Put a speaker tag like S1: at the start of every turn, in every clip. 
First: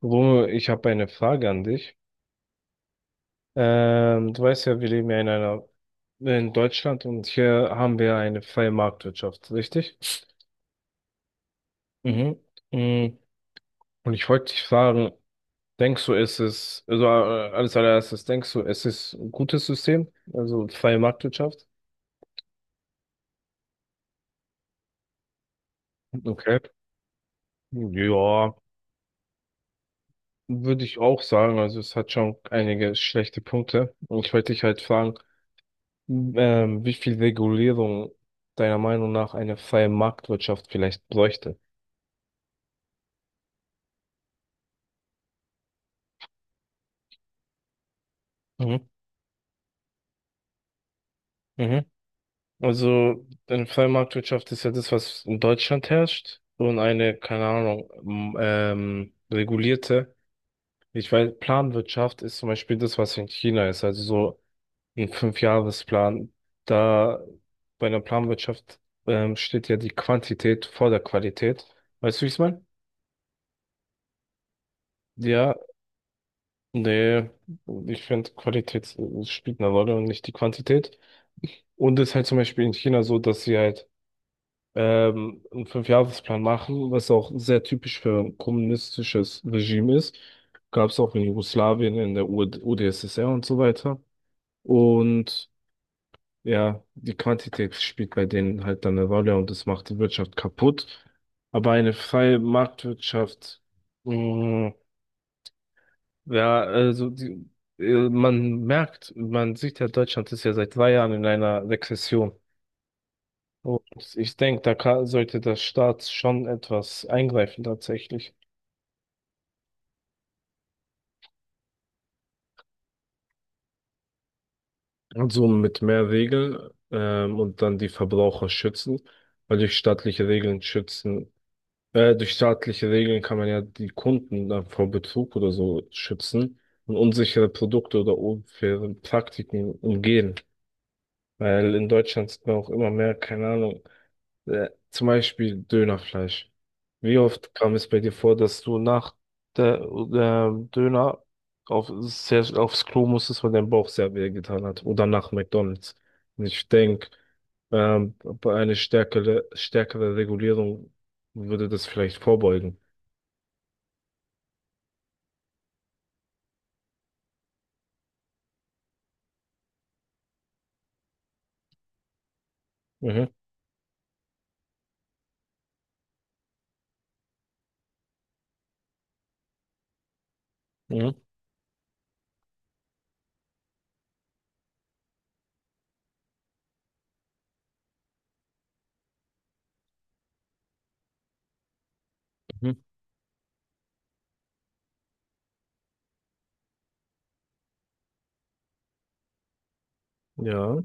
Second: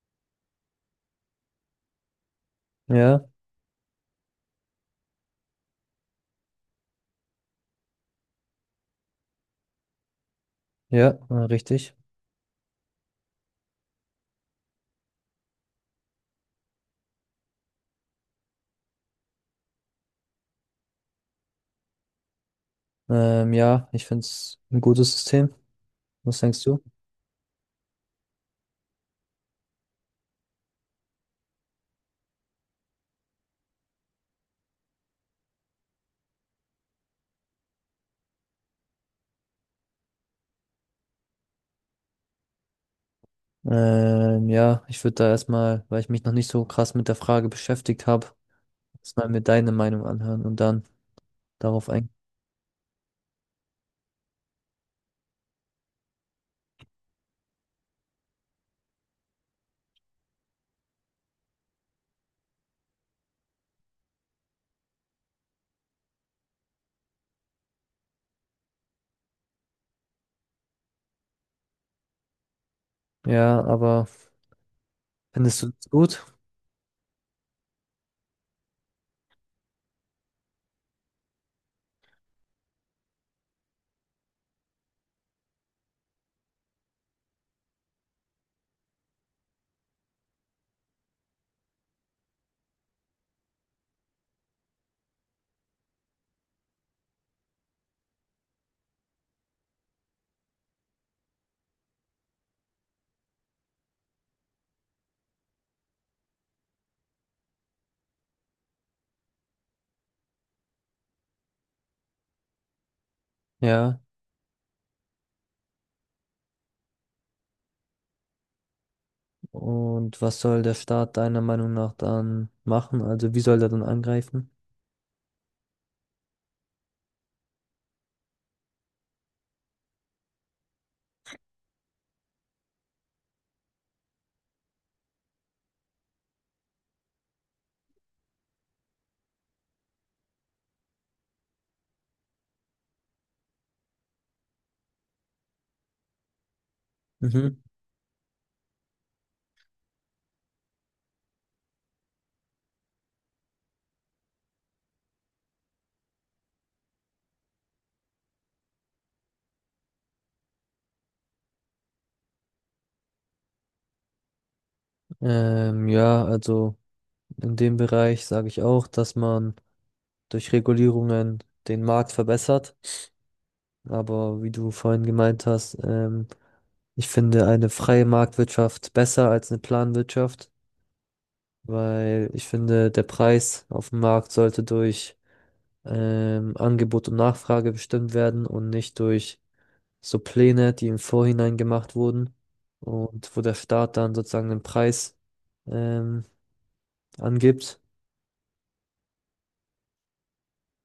S1: Romeo, ich habe eine Frage an dich.
S2: Ja,
S1: Du weißt ja, wir leben ja in einer, in Deutschland und hier haben wir eine freie Marktwirtschaft, richtig?
S2: ja, richtig.
S1: Mhm. Mm, Und ich wollte dich fragen, denkst du, ist es, also als allererstes, denkst du, es ist ein gutes System, also freie Marktwirtschaft?
S2: Ja, ich finde es ein gutes System. Was
S1: Okay.
S2: denkst du?
S1: Ja, würde ich auch sagen, also es hat schon einige schlechte Punkte. Und ich wollte dich halt fragen, wie viel Regulierung deiner Meinung nach eine freie Marktwirtschaft vielleicht bräuchte?
S2: Ja, ich würde da erstmal, weil ich mich noch nicht so krass mit der Frage beschäftigt habe,
S1: Mhm.
S2: erstmal mir deine Meinung anhören und dann
S1: Mhm.
S2: darauf eingehen.
S1: Also eine freie Marktwirtschaft ist ja das, was in Deutschland herrscht, und eine, keine Ahnung, regulierte, ich weiß, Planwirtschaft ist zum Beispiel das, was in China ist, also so ein Fünfjahresplan. Da bei einer Planwirtschaft steht ja die Quantität vor der Qualität. Weißt du, wie ich es meine?
S2: Ja, aber
S1: Ja,
S2: findest du es gut?
S1: nee, ich finde, Qualität spielt eine Rolle und nicht die Quantität. Und es ist halt zum Beispiel in China so, dass sie halt einen Fünfjahresplan machen, was auch sehr typisch für ein kommunistisches Regime ist. Gab es auch in Jugoslawien, in der UD UdSSR und so weiter. Und ja, die Quantität spielt bei denen halt dann eine Rolle, und das macht die Wirtschaft kaputt. Aber eine freie Marktwirtschaft, mh, ja, also die, man merkt, man sieht ja, Deutschland ist ja seit 2 Jahren in einer Rezession.
S2: Ja,
S1: Und ich denke, da kann, sollte der Staat schon etwas eingreifen tatsächlich.
S2: und was soll der Staat deiner Meinung nach dann machen? Also wie soll er dann angreifen?
S1: Und so mit mehr Regeln und dann die Verbraucher schützen, weil durch staatliche Regeln schützen, durch staatliche Regeln kann man ja die Kunden dann vor Betrug oder so schützen und unsichere Produkte oder unfaire Praktiken umgehen. Weil in Deutschland sieht man auch immer mehr, keine Ahnung, zum Beispiel Dönerfleisch. Wie oft
S2: Mhm.
S1: kam es bei dir vor, dass du nach der Döner aufs Klo musstest, weil dein Bauch sehr weh getan hat? Oder nach McDonald's? Und ich denke, bei einer stärkere Regulierung würde das vielleicht vorbeugen.
S2: Ja, also in dem Bereich sage ich auch, dass man durch Regulierungen den Markt verbessert.
S1: Mhm,
S2: Aber wie du vorhin gemeint hast, ich finde eine freie Marktwirtschaft besser als eine Planwirtschaft,
S1: mhm,
S2: weil ich finde, der Preis auf dem Markt sollte durch Angebot und Nachfrage bestimmt werden und nicht durch so Pläne, die im Vorhinein gemacht wurden
S1: mhm.
S2: und wo der Staat dann sozusagen den Preis ähm, angibt.
S1: Ja,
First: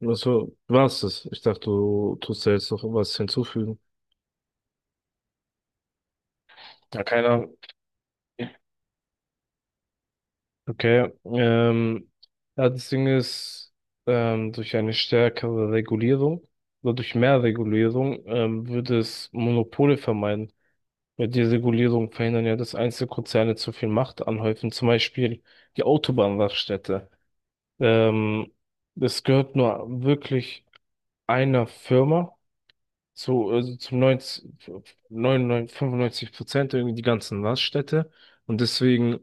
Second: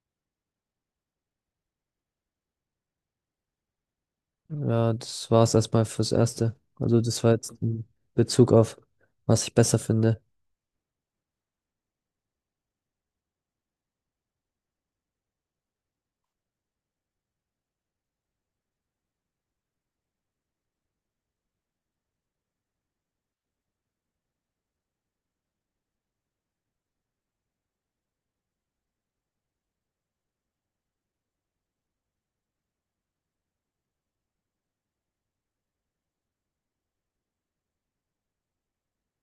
S1: also war's das. Ich dachte, du tust da jetzt noch was hinzufügen.
S2: Ja, das war es erstmal fürs Erste. Also
S1: Ja,
S2: das war
S1: keiner.
S2: jetzt in Bezug auf, was ich besser finde.
S1: Okay, ja, das Ding ist, durch eine stärkere Regulierung oder durch mehr Regulierung würde es Monopole vermeiden. Weil die Regulierung verhindern ja, dass Einzelkonzerne zu viel Macht anhäufen, zum Beispiel die Autobahnraststätte. Ähm, Es gehört nur wirklich einer Firma zu, also zum 95% irgendwie die ganzen Raststätte. Und deswegen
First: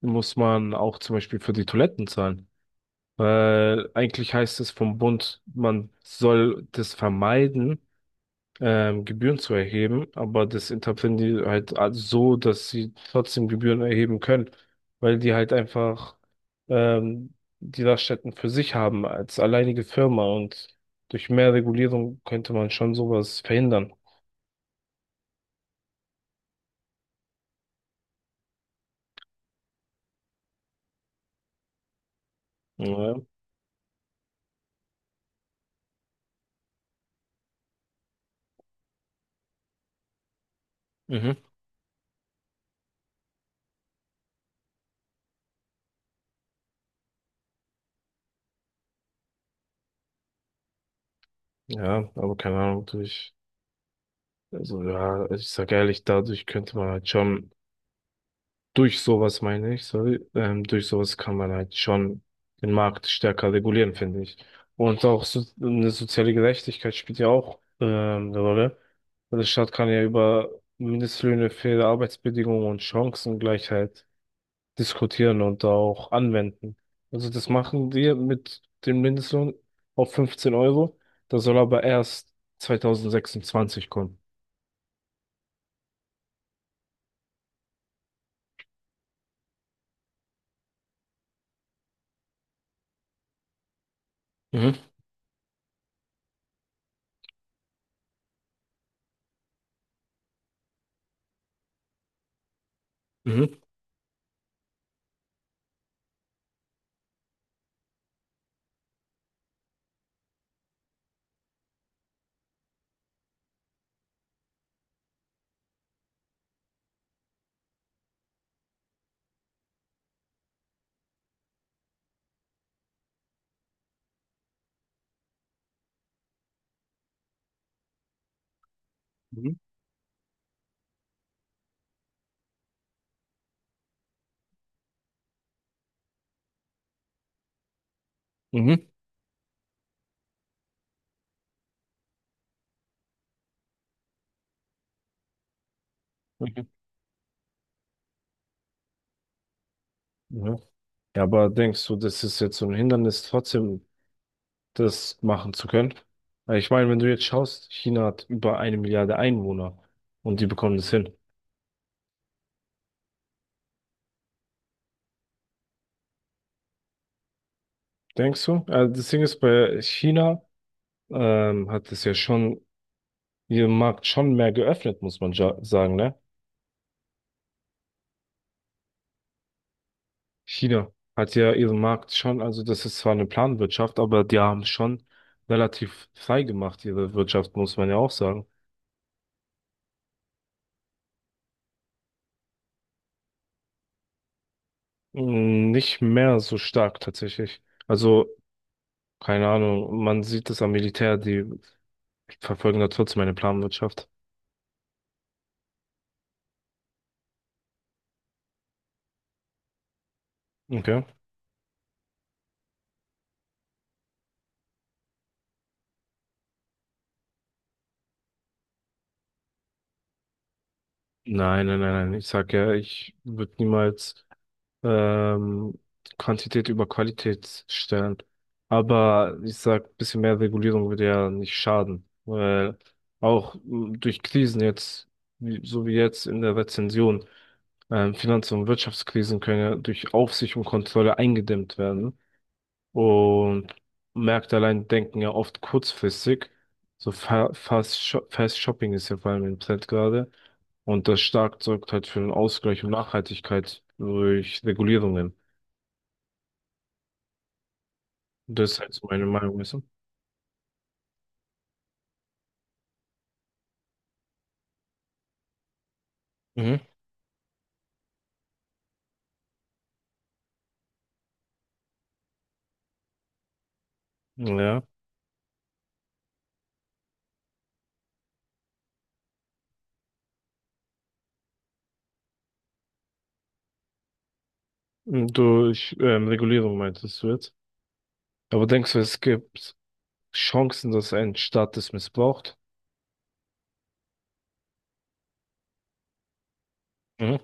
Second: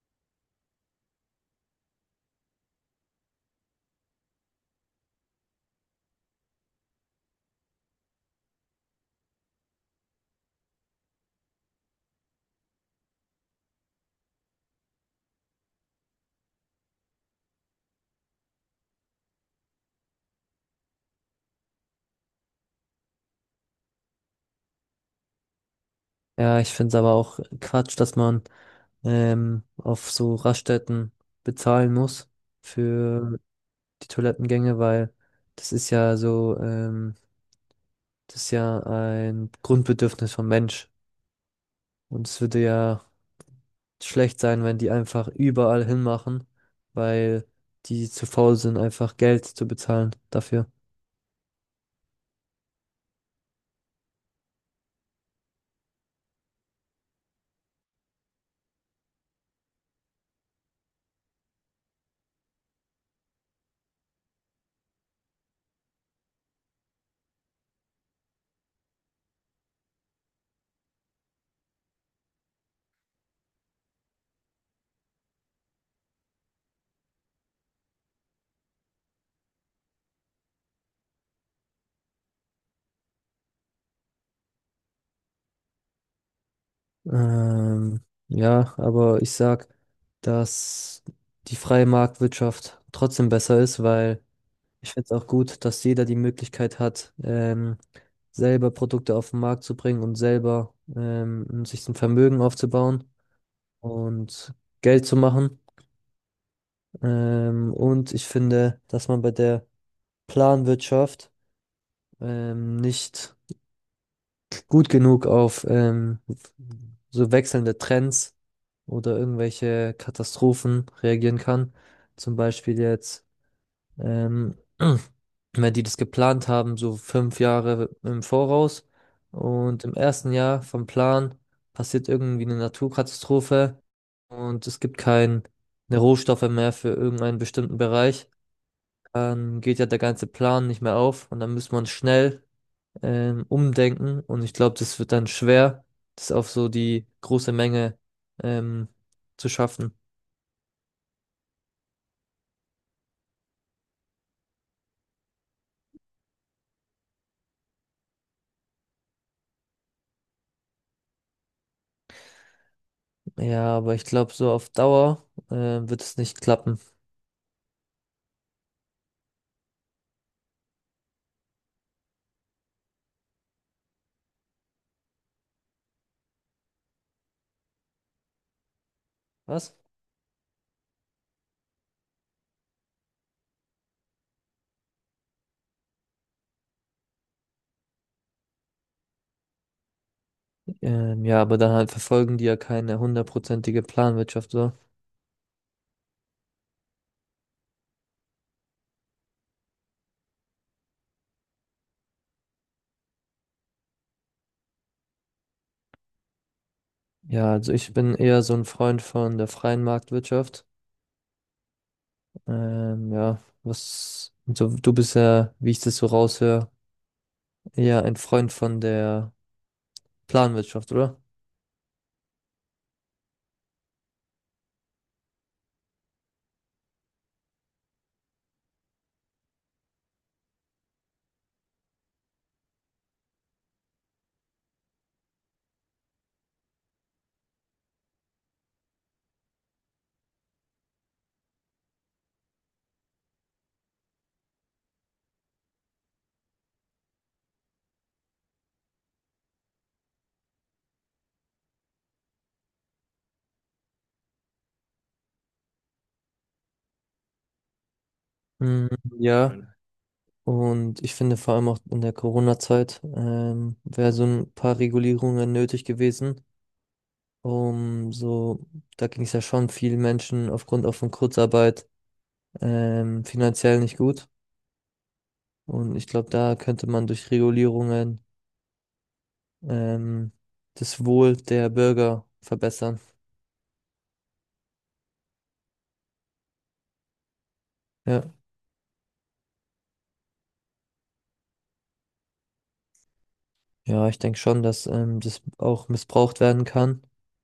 S1: muss man auch zum Beispiel für die Toiletten zahlen. Weil eigentlich heißt es vom Bund, man soll das vermeiden, Gebühren zu erheben, aber das interpretieren die halt als so, dass sie trotzdem Gebühren erheben können, weil die halt einfach ähm, die Raststätten für sich haben als alleinige Firma, und durch mehr Regulierung könnte man schon sowas verhindern.
S2: Ja, ich finde es aber auch Quatsch, dass man auf so Raststätten bezahlen muss
S1: Ja,
S2: für die Toilettengänge, weil das ist ja so, das ist ja ein Grundbedürfnis vom Mensch.
S1: mhm.
S2: Und es würde ja schlecht sein, wenn die einfach überall hinmachen, weil die zu faul sind, einfach Geld zu bezahlen dafür.
S1: Ja, aber keine Ahnung, durch, also ja, ich sag ehrlich, dadurch könnte man halt schon. Durch sowas meine ich, sorry, durch sowas kann man halt schon den Markt stärker regulieren, finde ich. Und auch so, eine soziale Gerechtigkeit spielt ja auch eine Rolle. Weil der Staat kann ja über Mindestlöhne, faire Arbeitsbedingungen und Chancengleichheit diskutieren und auch anwenden. Also das machen wir mit dem Mindestlohn auf 15 Euro. Das soll aber erst 2026 kommen.
S2: Ähm, ja, aber ich sag, dass die freie Marktwirtschaft trotzdem besser ist, weil
S1: Mhm.
S2: ich finde es auch gut, dass jeder die Möglichkeit hat, selber Produkte auf den Markt zu bringen und selber sich ein Vermögen aufzubauen
S1: Mhm.
S2: und Geld zu machen. Und ich finde, dass man bei der Planwirtschaft nicht gut genug auf so wechselnde Trends oder irgendwelche Katastrophen reagieren kann. Zum Beispiel jetzt. Ähm, weil die das geplant haben, so 5 Jahre im Voraus.
S1: Mhm.
S2: Und im ersten Jahr vom Plan passiert irgendwie eine Naturkatastrophe und es gibt keine Rohstoffe mehr für irgendeinen bestimmten Bereich.
S1: Mhm.
S2: Dann geht ja der ganze Plan nicht mehr auf und dann muss man schnell umdenken. Und ich glaube, das wird dann schwer, das auf so die große Menge ähm, zu schaffen.
S1: Mhm. Ja, aber denkst du, das ist jetzt so ein Hindernis, trotzdem das machen zu können? Weil ich meine, wenn du jetzt schaust, China hat über eine Milliarde Einwohner, und die bekommen das hin.
S2: Ja, aber ich glaube, so auf Dauer wird es nicht klappen.
S1: Denkst du? Also das Ding ist, bei China hat es ja schon ihren Markt schon mehr geöffnet, muss man ja sagen, ne?
S2: Was?
S1: China hat ja ihren Markt schon, also das ist zwar eine Planwirtschaft, aber die haben schon relativ frei gemacht, ihre Wirtschaft, muss man ja auch sagen.
S2: Ja, aber dann halt verfolgen die ja keine hundertprozentige Planwirtschaft so.
S1: Nicht mehr so stark tatsächlich. Also, keine Ahnung, man sieht es am Militär, die verfolgen da trotzdem eine Planwirtschaft.
S2: Ja, also ich bin eher so ein Freund von der freien Marktwirtschaft.
S1: Okay.
S2: Ja, was, so, du bist ja, wie ich das so raushöre, eher ein Freund von der Planwirtschaft, oder?
S1: Nein, nein, nein, nein. Ich sag ja, ich würde niemals ähm, Quantität über Qualität stellen. Aber ich sag, ein bisschen mehr Regulierung würde ja nicht schaden. Weil auch durch Krisen jetzt, wie, so wie jetzt in der Rezession, Finanz- und Wirtschaftskrisen können ja durch Aufsicht und Kontrolle eingedämmt werden. Und Märkte allein denken ja oft kurzfristig. So Fast, Fast Shopping ist ja vor allem im Trend gerade. Und das stark sorgt halt für einen Ausgleich und Nachhaltigkeit durch Regulierungen. Das ist
S2: Mm,
S1: halt so meine
S2: ja,
S1: Meinung, weißt du?
S2: und ich finde vor allem auch in der Corona-Zeit wäre so ein paar Regulierungen nötig gewesen,
S1: Mhm.
S2: um so, da ging es ja schon vielen Menschen aufgrund auch von Kurzarbeit finanziell nicht gut.
S1: Ja,
S2: Und ich glaube, da könnte man durch Regulierungen ähm, das Wohl der Bürger verbessern.
S1: und durch Regulierung meintest du jetzt.
S2: Ja,
S1: Aber denkst du, es gibt Chancen, dass ein Staat das missbraucht?
S2: ja, ich denke schon, dass das auch missbraucht werden kann.
S1: Mhm.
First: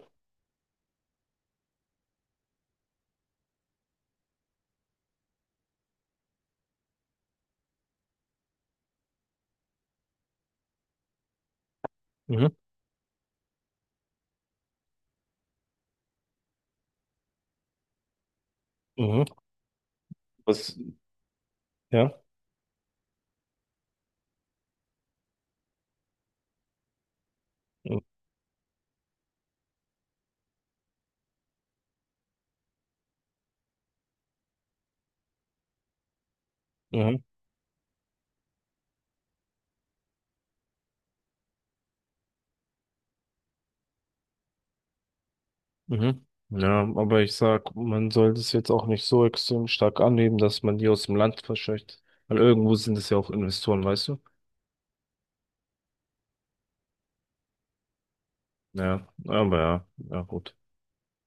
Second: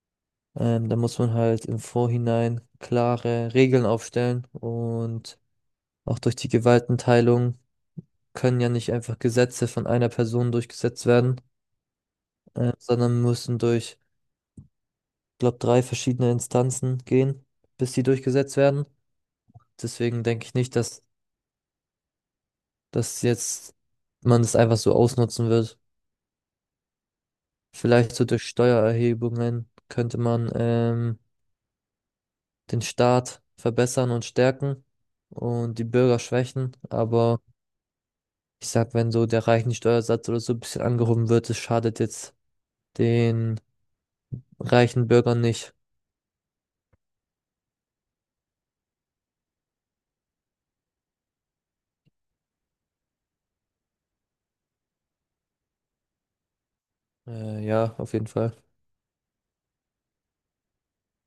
S2: Da muss man halt im Vorhinein klare Regeln aufstellen und auch durch die Gewaltenteilung können ja nicht einfach Gesetze von einer Person durchgesetzt werden,
S1: Mhm.
S2: sondern müssen durch, glaube, drei verschiedene Instanzen gehen, bis die durchgesetzt werden.
S1: Mhm.
S2: Deswegen denke ich nicht,
S1: Was?
S2: dass
S1: Ja.
S2: dass jetzt man das einfach so ausnutzen wird. Vielleicht so durch Steuererhebungen könnte man den Staat verbessern und stärken und die Bürger schwächen.
S1: Mhm.
S2: Aber ich sag, wenn so der reichen Steuersatz oder so ein bisschen angehoben wird, das schadet jetzt den reichen Bürgern nicht.
S1: Mhm. Ja, aber ich sag, man sollte es jetzt auch nicht so extrem stark annehmen, dass man die aus dem Land verscheucht. Weil irgendwo sind es ja auch Investoren, weißt du?
S2: Ja, auf jeden Fall.
S1: Ja, aber ja, ja gut.